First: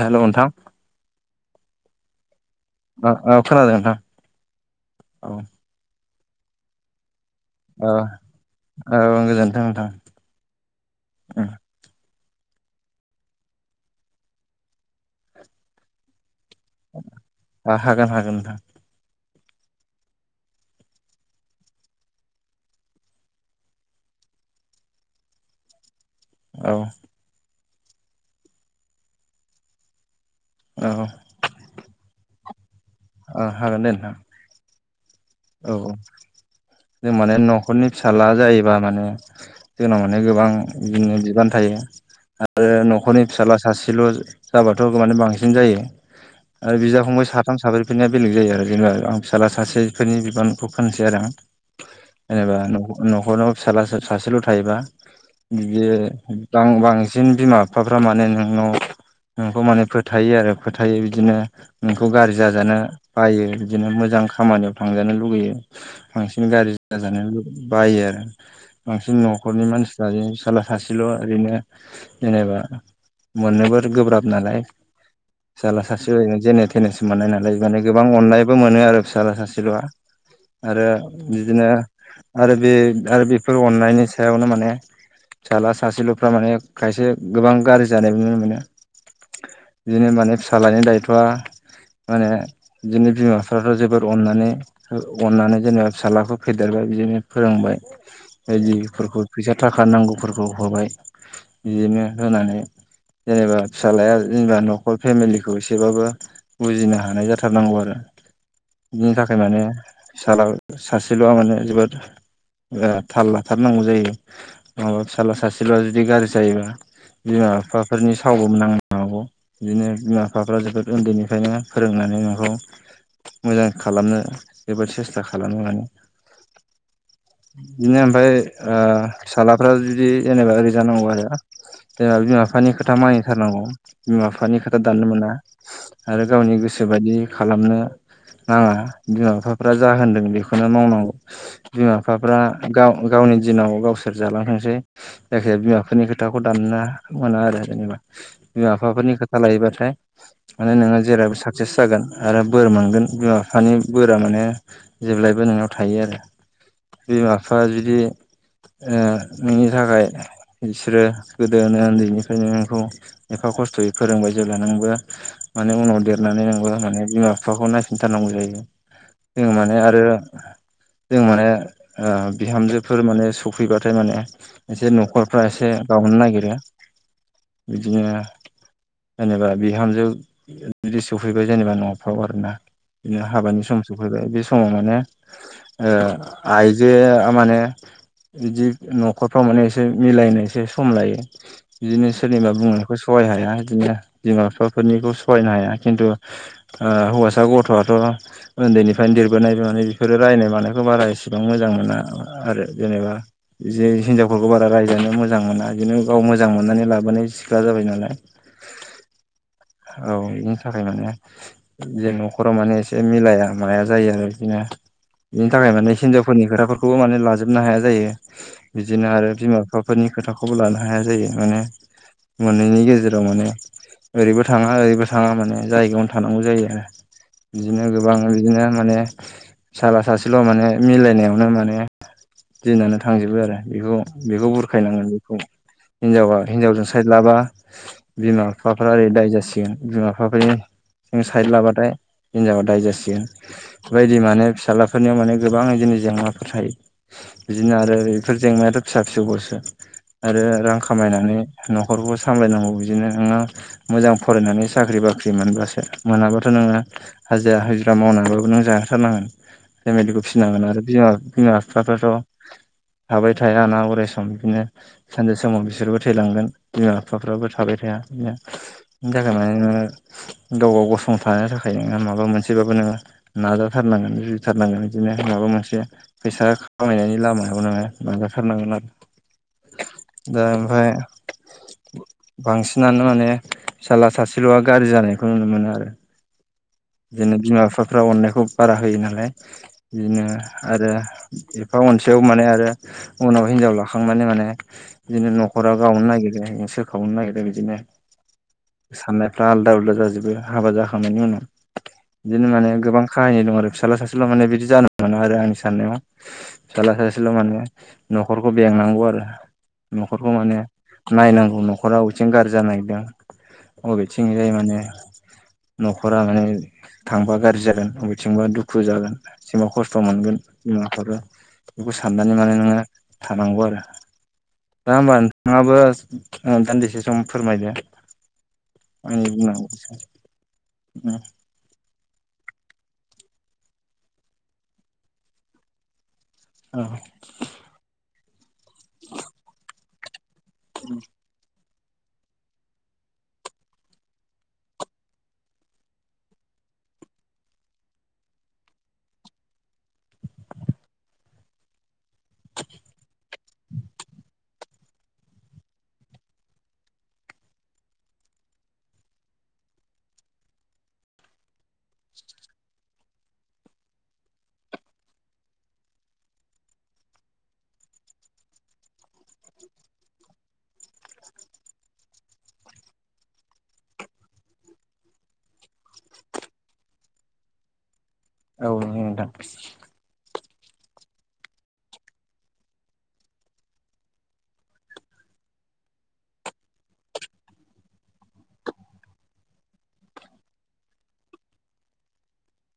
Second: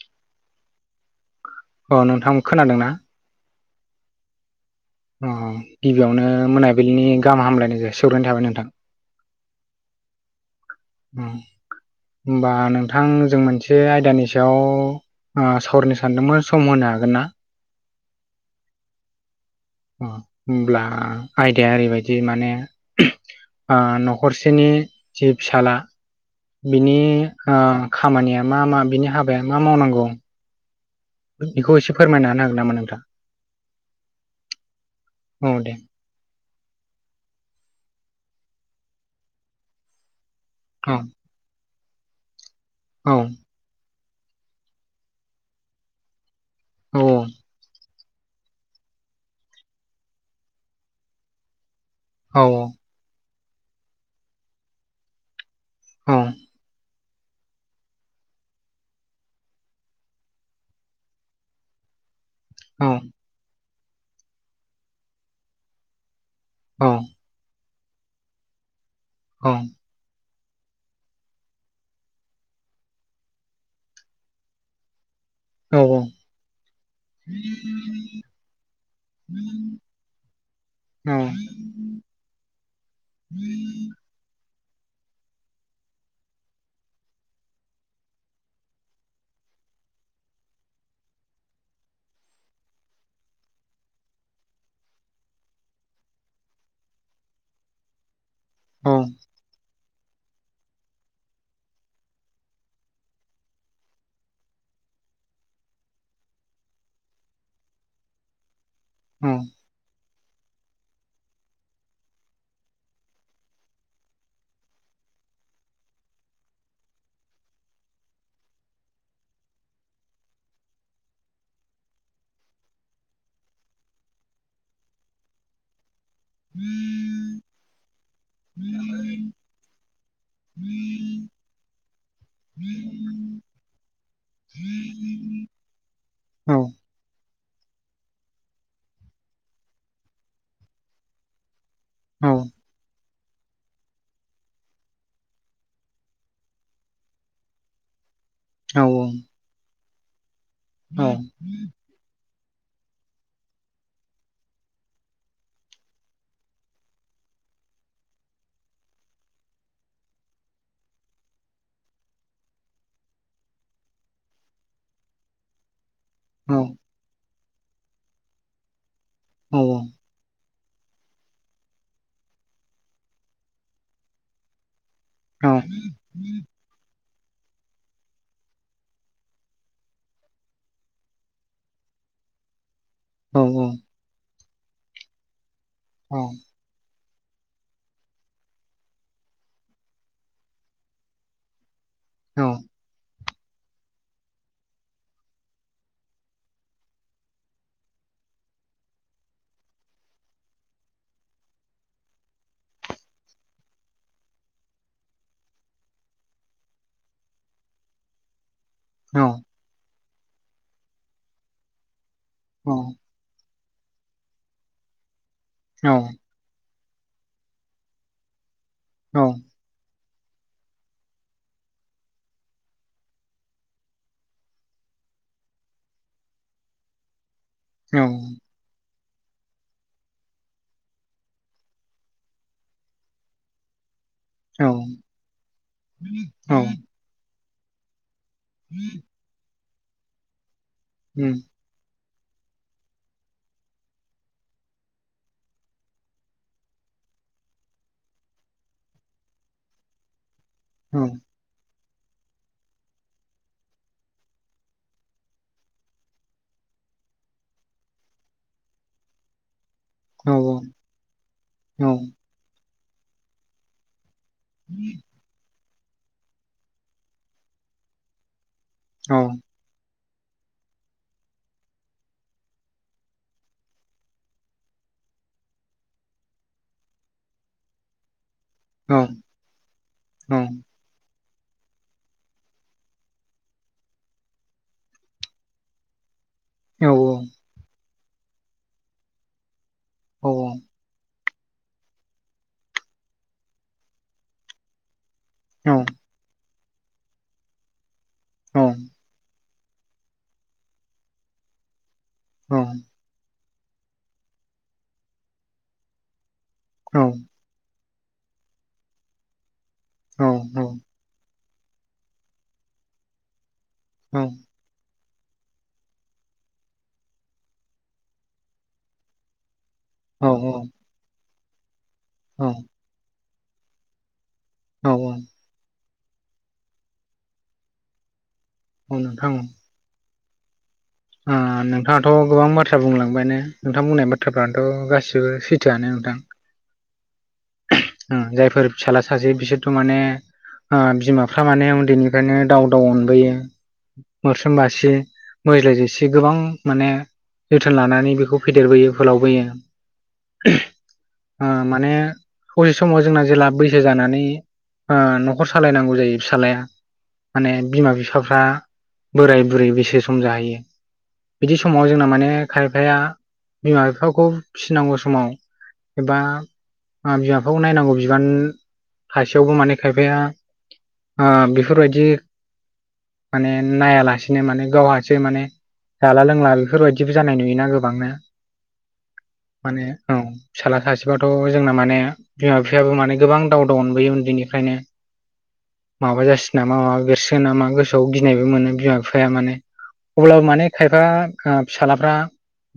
हेल' नोंथां अ नोंथां खोनादोंना? ओ औ खोनादों नोंथां? औ अह गिबियावनो मोनाबिलिनि गाहाम हामलायनाय ओ जासिहरनाय थाबाय नोंथां। औ [unintelligible] उह उम होमबा नोंथां जों मोनसे आयदानि सायाव उह सावरायनो सानदोंमोन। सम होनो हागोन ना? ओ हागोन हागोन नोंथां? होमब्ला आयदाया ओरैबायदि माने उह न'खरसेनि जि फिसाला औ बिनि उह खामानिया मा मा बिनि हाबाया मा मावनांगौ औ बेखौ एसे फोरमायना हानो हागोन नामा नोंथां औ हागोन दे नोंथां औ जों माने न'खरनि फिसाला जायोबा माने जोंनाव माने गोबां औ बिदिनो बिबान थायो आरो औ न'खरनि फिसाला सासेल' जाबाथ' माने बांसिन जायो आरो बिदा फंबाय साथाम साब्रैफोरनिया बेलेग जायो आरो जेनेबा आं फिसाला सासे बेफोरनि बिबानखौ [unintelligible] आरो आं औ जेनेबा न'ख न'खराव फिसाला सा सासेल' थायोबा बियो औ [unintelligible] बांसिन बिमा बिफाफ्रा माने नोंनाव नोंखौ माने फोथायो आरो फोथायो बिदिनो नोंखौ गाज्रि जाजानो औ बायो बिदिनो मोजां खामानियाव थांजानो लुुबैयो। बांसिन गाज्रि औ जाजानो बायो आरो बांसिन न'खरनि मानसिफ्रानो [unintelligible] सासेल' ओरैनो जेनेबा मोननोबो गोब्राब नालाय फिसाला सासे जेने थेनेसो मोननाय नालाय माने गोबां अननायबो मोनो आरो फिसाला सासेल'आ आरो बिदिनो आरो बे आरो बेफोर अननायनि सायावनो माने फिसाला सासेल'फ्रा माने खायसे गोबां गाज्रि जानायबो नुनो मोनो बिदिनो माने फिसालानि दायथ'आ माने बिदिनो बिमा बिफाफ्रा जोबोर अननानै अननानै जेनेबा फिसालाखौ फेदेरबाय बिदिनो फोरोंबाय। औ बायदिफोरखौ फैसा थाखा नांगौफोरखौ होबाय बिदिनो होनानै जेनेबा फिसालाया जेनेबा न'खर फेमिलिखौ एसेबाबो बुजिनो हानाय जाथारनांगौ आरो [inaudible] फ्राय माने फिसाला सासेल'आ माने जोबोद उह थाल लाथारनांगौ जायो माबा फिसाला सासेल'आ जुदि गाज्रि जायोबा बिमा बिफाफोरनि सावबो नांनो हागौ। बिदिनो बिमा बिफाफ्रा जोबोद उन्दैनिफ्रायनो फोरोंनानै नोंखौ मोजां। खालामनो एबा सेस्था खालामो माने [inaudible] बिदिनो ओमफ्राय उह फिसालाफ्रा जुदि जेनेबा ओरै जानांगौ आरो जेनेबा बिमा-बिफानि खोथा मानिथारनांगौ बिमा-बिफानि खोथा दाननो मोना। आरो औ गावनि गोसोबायदि खालामनो नाङा बिमा-बिफाफ्रा जा होनदों बेखौनो मावनांगौ बिमा-बिफाफ्रा गाव गावनि दिनाव गावसोर जालांथोंसै जायखिजाया बिमा-बिफानि खोथाखौ दामनो मोना आरो जेनेबा औ बिमा-बिफाफोरनि खोथा लायोबाथाय माने नोङो औ जेरावबो साकसेस जागोन आरो बोर मोनगोन बिमा-बिफानि बोरा माने जेब्लायबो नोंनाव थायो आरो बिमा-बिफाया जुदि उह नोंनि थाखाय बिसोरो गोदोनो उन्दैनिफ्रायनो नोंखौ एफा खस्थ'यै फोरोंबाय जेब्ला नोंबो माने उनाव दे रनानै औ नोंबो माने बिमा-बिफाखौ नायफिनथारनांगौ जायो औ जोङो माने आरो जों माने बिहामजोफोर माने सफैबाथाय माने एसे न'खरफ्रा औ एसे गावनो नागिरो बिदिनो जेनेबा बिहामजो बिदि सफैबाय जेनेबा न'फ्राव आरोना बिदिनो औ हाबानि सम सफैबाय बे समाव माने ओ औ आइजो थारमाने बिदि न'खरफ्राव माने एसे मिलायनो एसे सम लायो। बिदिनो औ सोरनिबा बुंनायखौ सहाय हाया हाया बिदिनो बिमा-बिफाफोरनिखौ सहायनो हाया खिन्थु ओ हौवासा गथ' थ' उन्दैनिफ्रायनो देरबोनाय बे माने बेफोरो रायनाय मानायखौ बारा एसेबां मोजां मोना आरो बे जेनेबा जे हिनजावफोरखौ बारा रायजानो मोजां मोना बिदिनो गाव मोजां मोननानै लाबोनाय सिख्ला जाबाय नालाय औ औ बेनि थाखाय माने जे न'खराव माने उम एसे मिलाया माया जायो आरो बिदिनो बिनि थाखाय औ माने हिनजावफोरनि खोथाफोर खौबो माने लाजोबनो हाया जायो बिदिनो आरो बिमा-बिफाफोरनि खोथाखौबो लानो हाया जायो माने मोननैनि गेजेराव माने ओरैबो थाङा ओरैबो थाङा माने जायगायावनो थानांगौ जायो आरो बिदिनो गोबां बिदिनो माने फिसाला सासेल' माने मिलायनायावनो माने दिनानो थांजोबो आरो बेखौ बेखौ बुरखायनांगोन बेखौ हिनजावा हिनजावजों साइद लाबा बिमा-बिफाफ्रा ओरै दाय जासिगोन बिमा बिफाफोरनि साइड लाबाथाय हिनजावा दाय जासिगोन बेबायदि माने फिसाज्लाफोरनियाव माने गोबां बिदिनो जेंनाफोर थायो। बिदिनो आरो बेफोर जेंनायाथ' फिसा-फिसौ बावसो आरो रां खामायनानै न' खरखौ सामलायनांगौ बिदिनो नोङो मोजां फरायनानै साख्रि-बाख्रि मोनब्लासो मोनाबाथ' नोङो हाजिरा हुजिरा मावनानैबाबो नों जाहोथारनांगोन फेमिलिखौ फिसिनांगोन आरो बिमा औ बिमा-बिफाफ्राथ' थाबाय थाया ना अराय सम बिदिनो सानसे समाव बिसोरबो थैलांगोन बिमा-बिफाफ्राबो थाबाय थाया बिदिनो बेनि थाखाय नोङो गाव गाव गसंथानो थाखाय नोंङना माबा माबा मोनसेबाबो नोङो नाजाथारनांगोन जुजिथारनांगोन बिदिनो माबा मोनसे फैसा खामायनायनि लायायाव नोङो नाजाथारनगोन ओ ओफाय [unintelligible] बांसिनानो माने फिसाला सासेल'आ गाज्रि जानायखौ नुनो मोनो आरो बिदिनो बिमा-बिफाफ्रा अननायखौ बारा होयो नालाय बिदिनो आरो एफा अनसेयावबो माने आरो उनाव हिनजाव लाखांनानै माने बिदिनो न'खराव गावनो नागिरो सोखावनो नागिरो बिदिनो साननाय फ्रा आलदा-उलदा जाजोबो हाबा जाखांनायनि उनाव बिदिनो माने गोबां खाहानि दं आरो फिसाला सासेल' माने बिदि जानो मोना आरो आंनि साननायाव फिसाला सासेल' माने न'खरखौ बेंनांगौ आरो न'खरखौ माने नायनां गौ न'खरा बबेथिं गाज्रि जानो नागिरदों बबेथिंजाय माने न'खरा माने थांबा गाज्रि जागोन बबेथिंबा दुखु जागोन एबा खस्थ' मोनगोन बिमाफ्राबो बेखौ साननानै माने औ नोङो थानांगौ आरो दा होमबा नोंथाङाबो दान्दिसे सम फोरमायदो आंनि नोंथां ओ बुंनागौआ एसेयावनो नोंथाङाथ' गोबां बाथ्रा बुंलांबायानो नोंथां बुंनाय बाथ्राफ्रानोथ' गासिबो सैथोआनो नोंथां औ जायफोर फिसाला सासे बिसोरथ' माने बिमाफ्रा माने उन्दैनिफ्रायनो दाउ दाउ अनबोयो मोस्रोम बासि मोज्लाय जोसि गोबां माने जोथोन लानानै बेखौ फेदेरबोयो फोलावबोयो माने ससे समाव जोंना जेला बैसो जानानै ओ न'खर सालायनांगौ जायो फिसाज्लाया माने बिमा बिफाफ्रा बोराय बुरै बैसो सम जाहैयो बिदि समाव जोंना माने खायफाया बिमा बिफाखौ फिसिनांगौ समाव एबा बिमा बिफाखौ नायनांगौ बिबान थासेयावबो माने खायफाया बेफोरबायदि माने नायालासिनो माने गावहासो माने जाला लोंला बेफोरबायदिबो जानाय नुयोना गोबांनो औ नोंथां फिसााज्ला सासेबाथ' जोंना माने बिमा बिफायाबो माने गोबां दावदाव अनबोयो उन्दैनिफ्रायनो माबा जासिगोन नामा माबा बेरसिगोन नामा गोसोआव गिनायबो मोनो बिमा बिफाया माने अब्लाबो माने खायफा फिसालाफ्रा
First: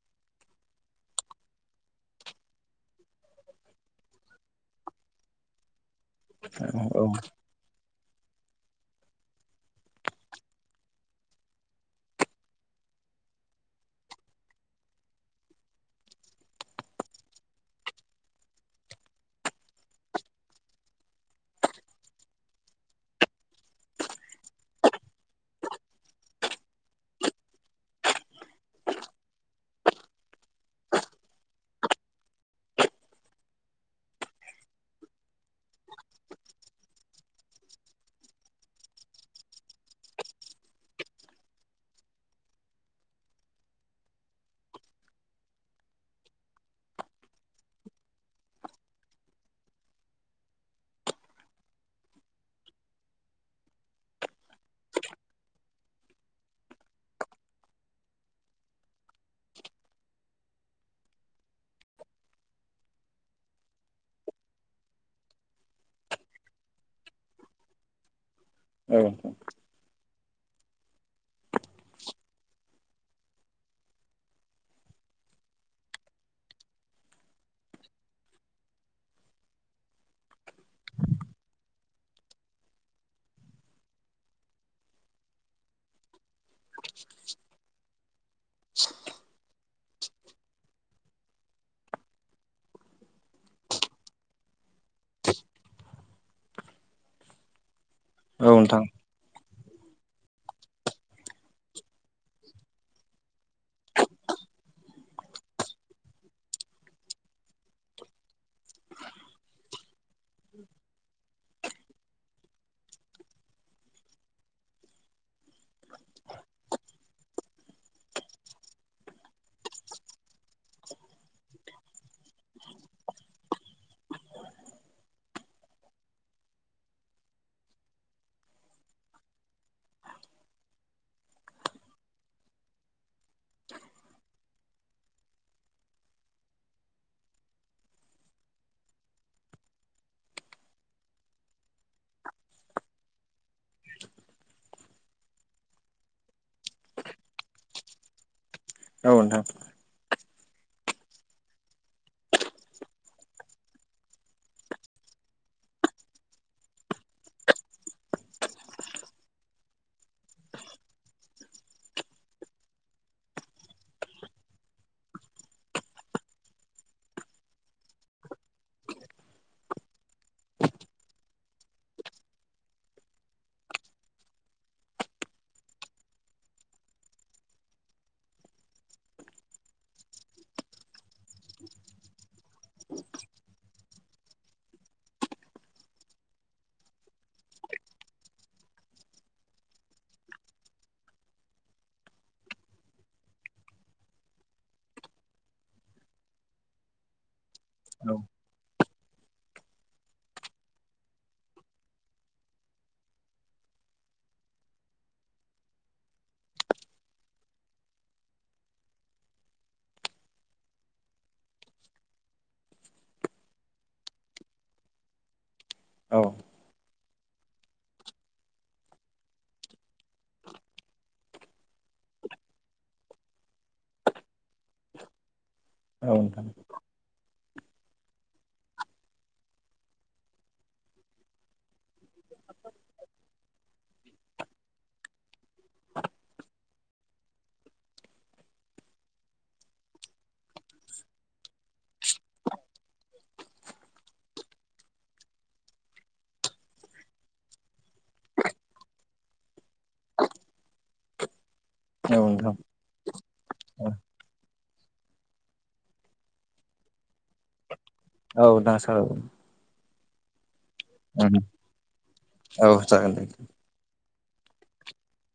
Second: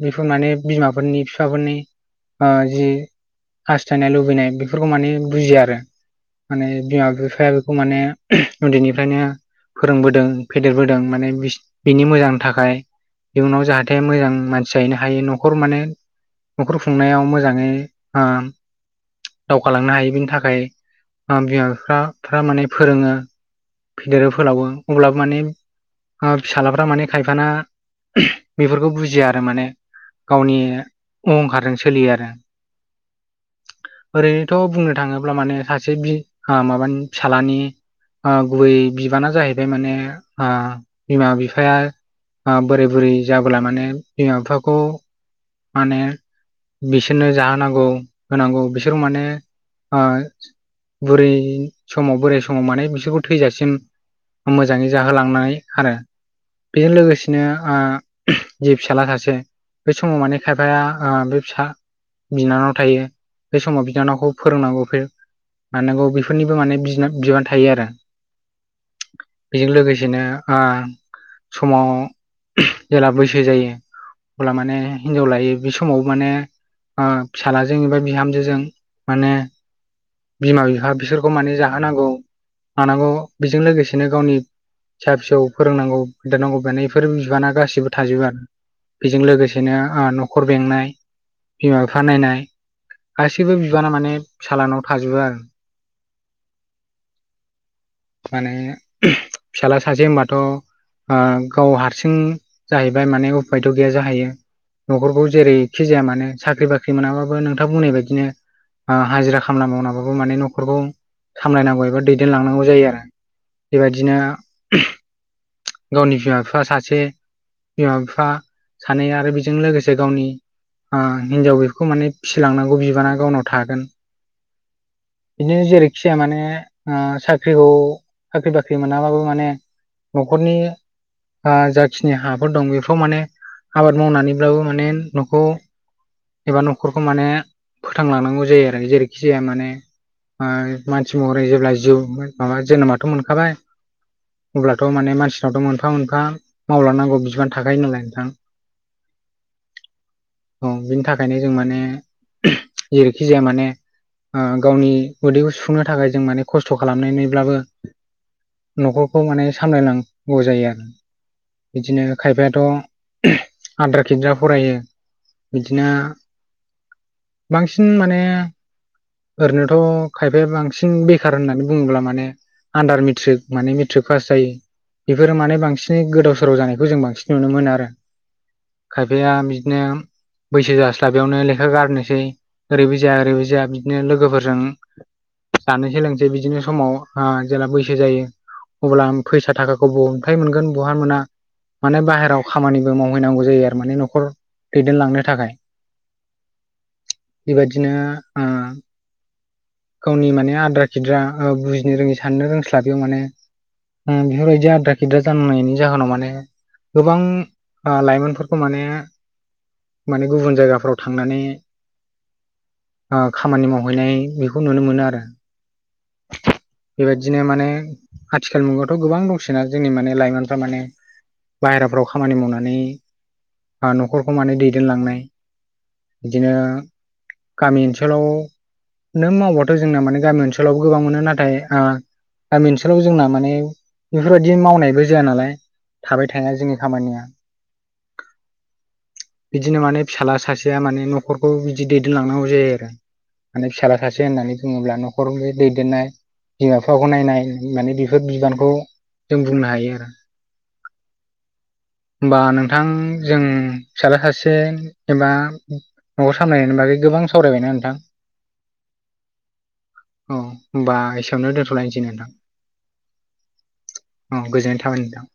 बेफोर माने बिमाफोरनि बिफाफोरनि ओ जि हास्थायनाय लुबैनाय बेफोरखौ माने बुजिया आरो माने औ बिमा बिफाया बेखौ माने उन्दैनिफ्रायनो फोरोंबोदों फेदेरबोदों माने बिनि मोजांनि थाखाय इयुनाव जाहाथे मोजां मानसि जाहैनो हायो न'खर माने न'खर खुंनायाव मोजाङै ओ दावगालांनो हायो बेनि थाखाय बिमा बिफाफ्रा माने फोरोङो फेदेरो फोलावो अब्लाबो माने फिसालाफ्रा माने खायफाना बेफोरखौ बुजिया आरो माने गावनि अहंखारजों सोलियो आरो ओरैनोथ' बुंनो थाङोब्ला माने सासे बि ओ माबानि फिसालानि ओ गुबै बिबाना जाहैबाय माने बिमा बिफाया बोरै बुरै जाबोला माने बिमा बिफाखौ माने बिसोरनो जाहोनांगौ होनांगौ बिसोर माने ओ बुरै समाव बोराय समाव माने बिसोरखौ थैजासिम मोजाङै जाहोलांनाय आरो बेजों लोगोसेनो ओ जे फिसाज्ला सासे बे समाव माने खायफाया ओ बे फिसा बिनानाव थायो बे समाव बिनानावखौ फोरोंनांगौफोर मानांगौ बेफोरनिबो माने बिबान थायो आरो औ बेजों लोगोसेनो आ समाव जेला बैसो जायो अब्ला माने हिनजाव लायो बे समाव माने आ फिसाजलाजों एबा बिहामजोजों माने बिमा बिफा बिसोरखौ माने जाहोनांगौ मानांगौ बेजों लोगोसेनो गावनि फिसा फिसौ फोरोंनांगौ देरनांगौ बेनि बेफोर बिबाना गाससिबो थाजोबो आरो बेजों लोगोसेनो न'खर बेंनाय बिमा बिफा नायनाय गासैबो बिबाना माने फिसालानाव थाजोबो आरो औ माने नोंथां फिसाज्ला सासे होनबाथ' गाव हारसिं जाहैबाय माने उफायथ गैया जाहैयो न'खरखौ जेरैखि जाया मानो साख्रि बाख्रि मोनाबाबो नोंथां बुंनाय बायदिनो आ हाजिरा खामला मावनाबाबो माने न'खरखौ सामलायनांगौ एबा दैदेनलांनांगौ जायो आरो बेबायदिनो गावनि बिमा बिफा सासे बिमा बिफा सानै आरो बेजों लोगोसे गावनि हिनजाव बेफोरखौ माने फिसिलांनांगौ बिबाना गावनाव थागोन बिदिनो जेरैखि जाया माने साख्रिखौ साख्रि बाख्रि मोनाबाबो माने न'खरनि ओ जाखिनि हाफोर दं बेफोराव माने आबाद मावनानैब्लाबो माने न'खौ एबा न'खरखौ माने फोथांलांनांगौ जायो आरो जेरैखि जाया माने ओ मानसि महरै जेब्ला जिउ माबा जोनोमाथ' मोनखाबाय। अब्लाथ' माने मानसिनावथ' मोनफा मोनफा मावलांनांगौ बिबान थाखायो नालाय नोंथां औ नोंथां औ बिनि थाखायनो जों माने जेरैखि जाया माने ओ गावनि उदैखौ सुफुंनो थाखाय जों माने खस्थ' खालामनानैब्लाबो न'खरखौ माने सामलायनांगौ जायो आरो बिदिनो खायफायाथ' आद्रा खिद्रा फरायो बिदि बिदिनो बांसिन माने ओरैनोथ' खायफाया बांसिन बेखार होननानै बुङोब्ला माने आन्दार मेट्रिक माने मेट्रिक पास जायै बेफोरो माने बांसिनै गोदाव सोराव जानायखौ जों बांसिन नुनो मोनो आरो खायफाया बिदिनो बैसो जास्लाबैयावनो लेखा गारनोसै ओरैबो जाया ओरैबो जाया बिदिनो लोगोफोरजों जानोसै लोंनोसै बिदिनो समाव ओ जेला बैसो जायो। अब्ला फैसा थाखाखौ बनिफ्राय मोनगोन बहा मोना। माने बाहेरायाव खामानिबो मावहैनांगौ जायो आरो माने न'खर दैदेनलांनो थाखाय बेबायदिनो औ ओ गावनि माने आद्रा खिद्रा बुजिनो रोङि साननो रोंस्ला बैयाव माने ओ बेफोरबायदि आद्रा खिद्रा जानांनायनि जाहोनाव माने गोबां लाइमोनफोरखौ माने माने गुबुन जायगाफोराव थांनानै खामानि मावहैनाय बेखौ नुनो मोनो आरो औ बेबायदिनो माने आथिखाल मुगायावथ' गोबां दंसैना जोंनि माने लाइमोनफ्रा माने बाहेराफ्राव खामानि मावनानै न'खरखौ माने दैदेनलांनाय नोंथां बिदिनो गामि ओनसोलाव नों मावबाथ' जोंना माने गामि ओनसोलावबो गोबां मोनो नाथाय ओ गामि ओनसोलाव जोंना माने बेफोरबायाददि मावनायबो जाया नालाय थाबाय थाया जोंनि खामानिया बिदिनो माने फिसाज्ला सासेया माने न'खरखौ बिदि दैदेनलांनांगौ जायो आरो माने फिसाला सासे होननानै बुङोब्ला न'खरखौ बे दैदेननाय बिमा बिफाखौ नायनाय माने बेफोर बिबानखौ जों बुंनो हायो आरो होनबा नोंथां जों फिसाज्ला सासे एबा न'खर सामलायनायनि बागै गोबां सावरायबायना नोंथां औ दासो औ होमबा एसेयावनो दोनथ'लायनोसै नोंथां जागोन दे औ गोजोननाय थाबाय नोंथां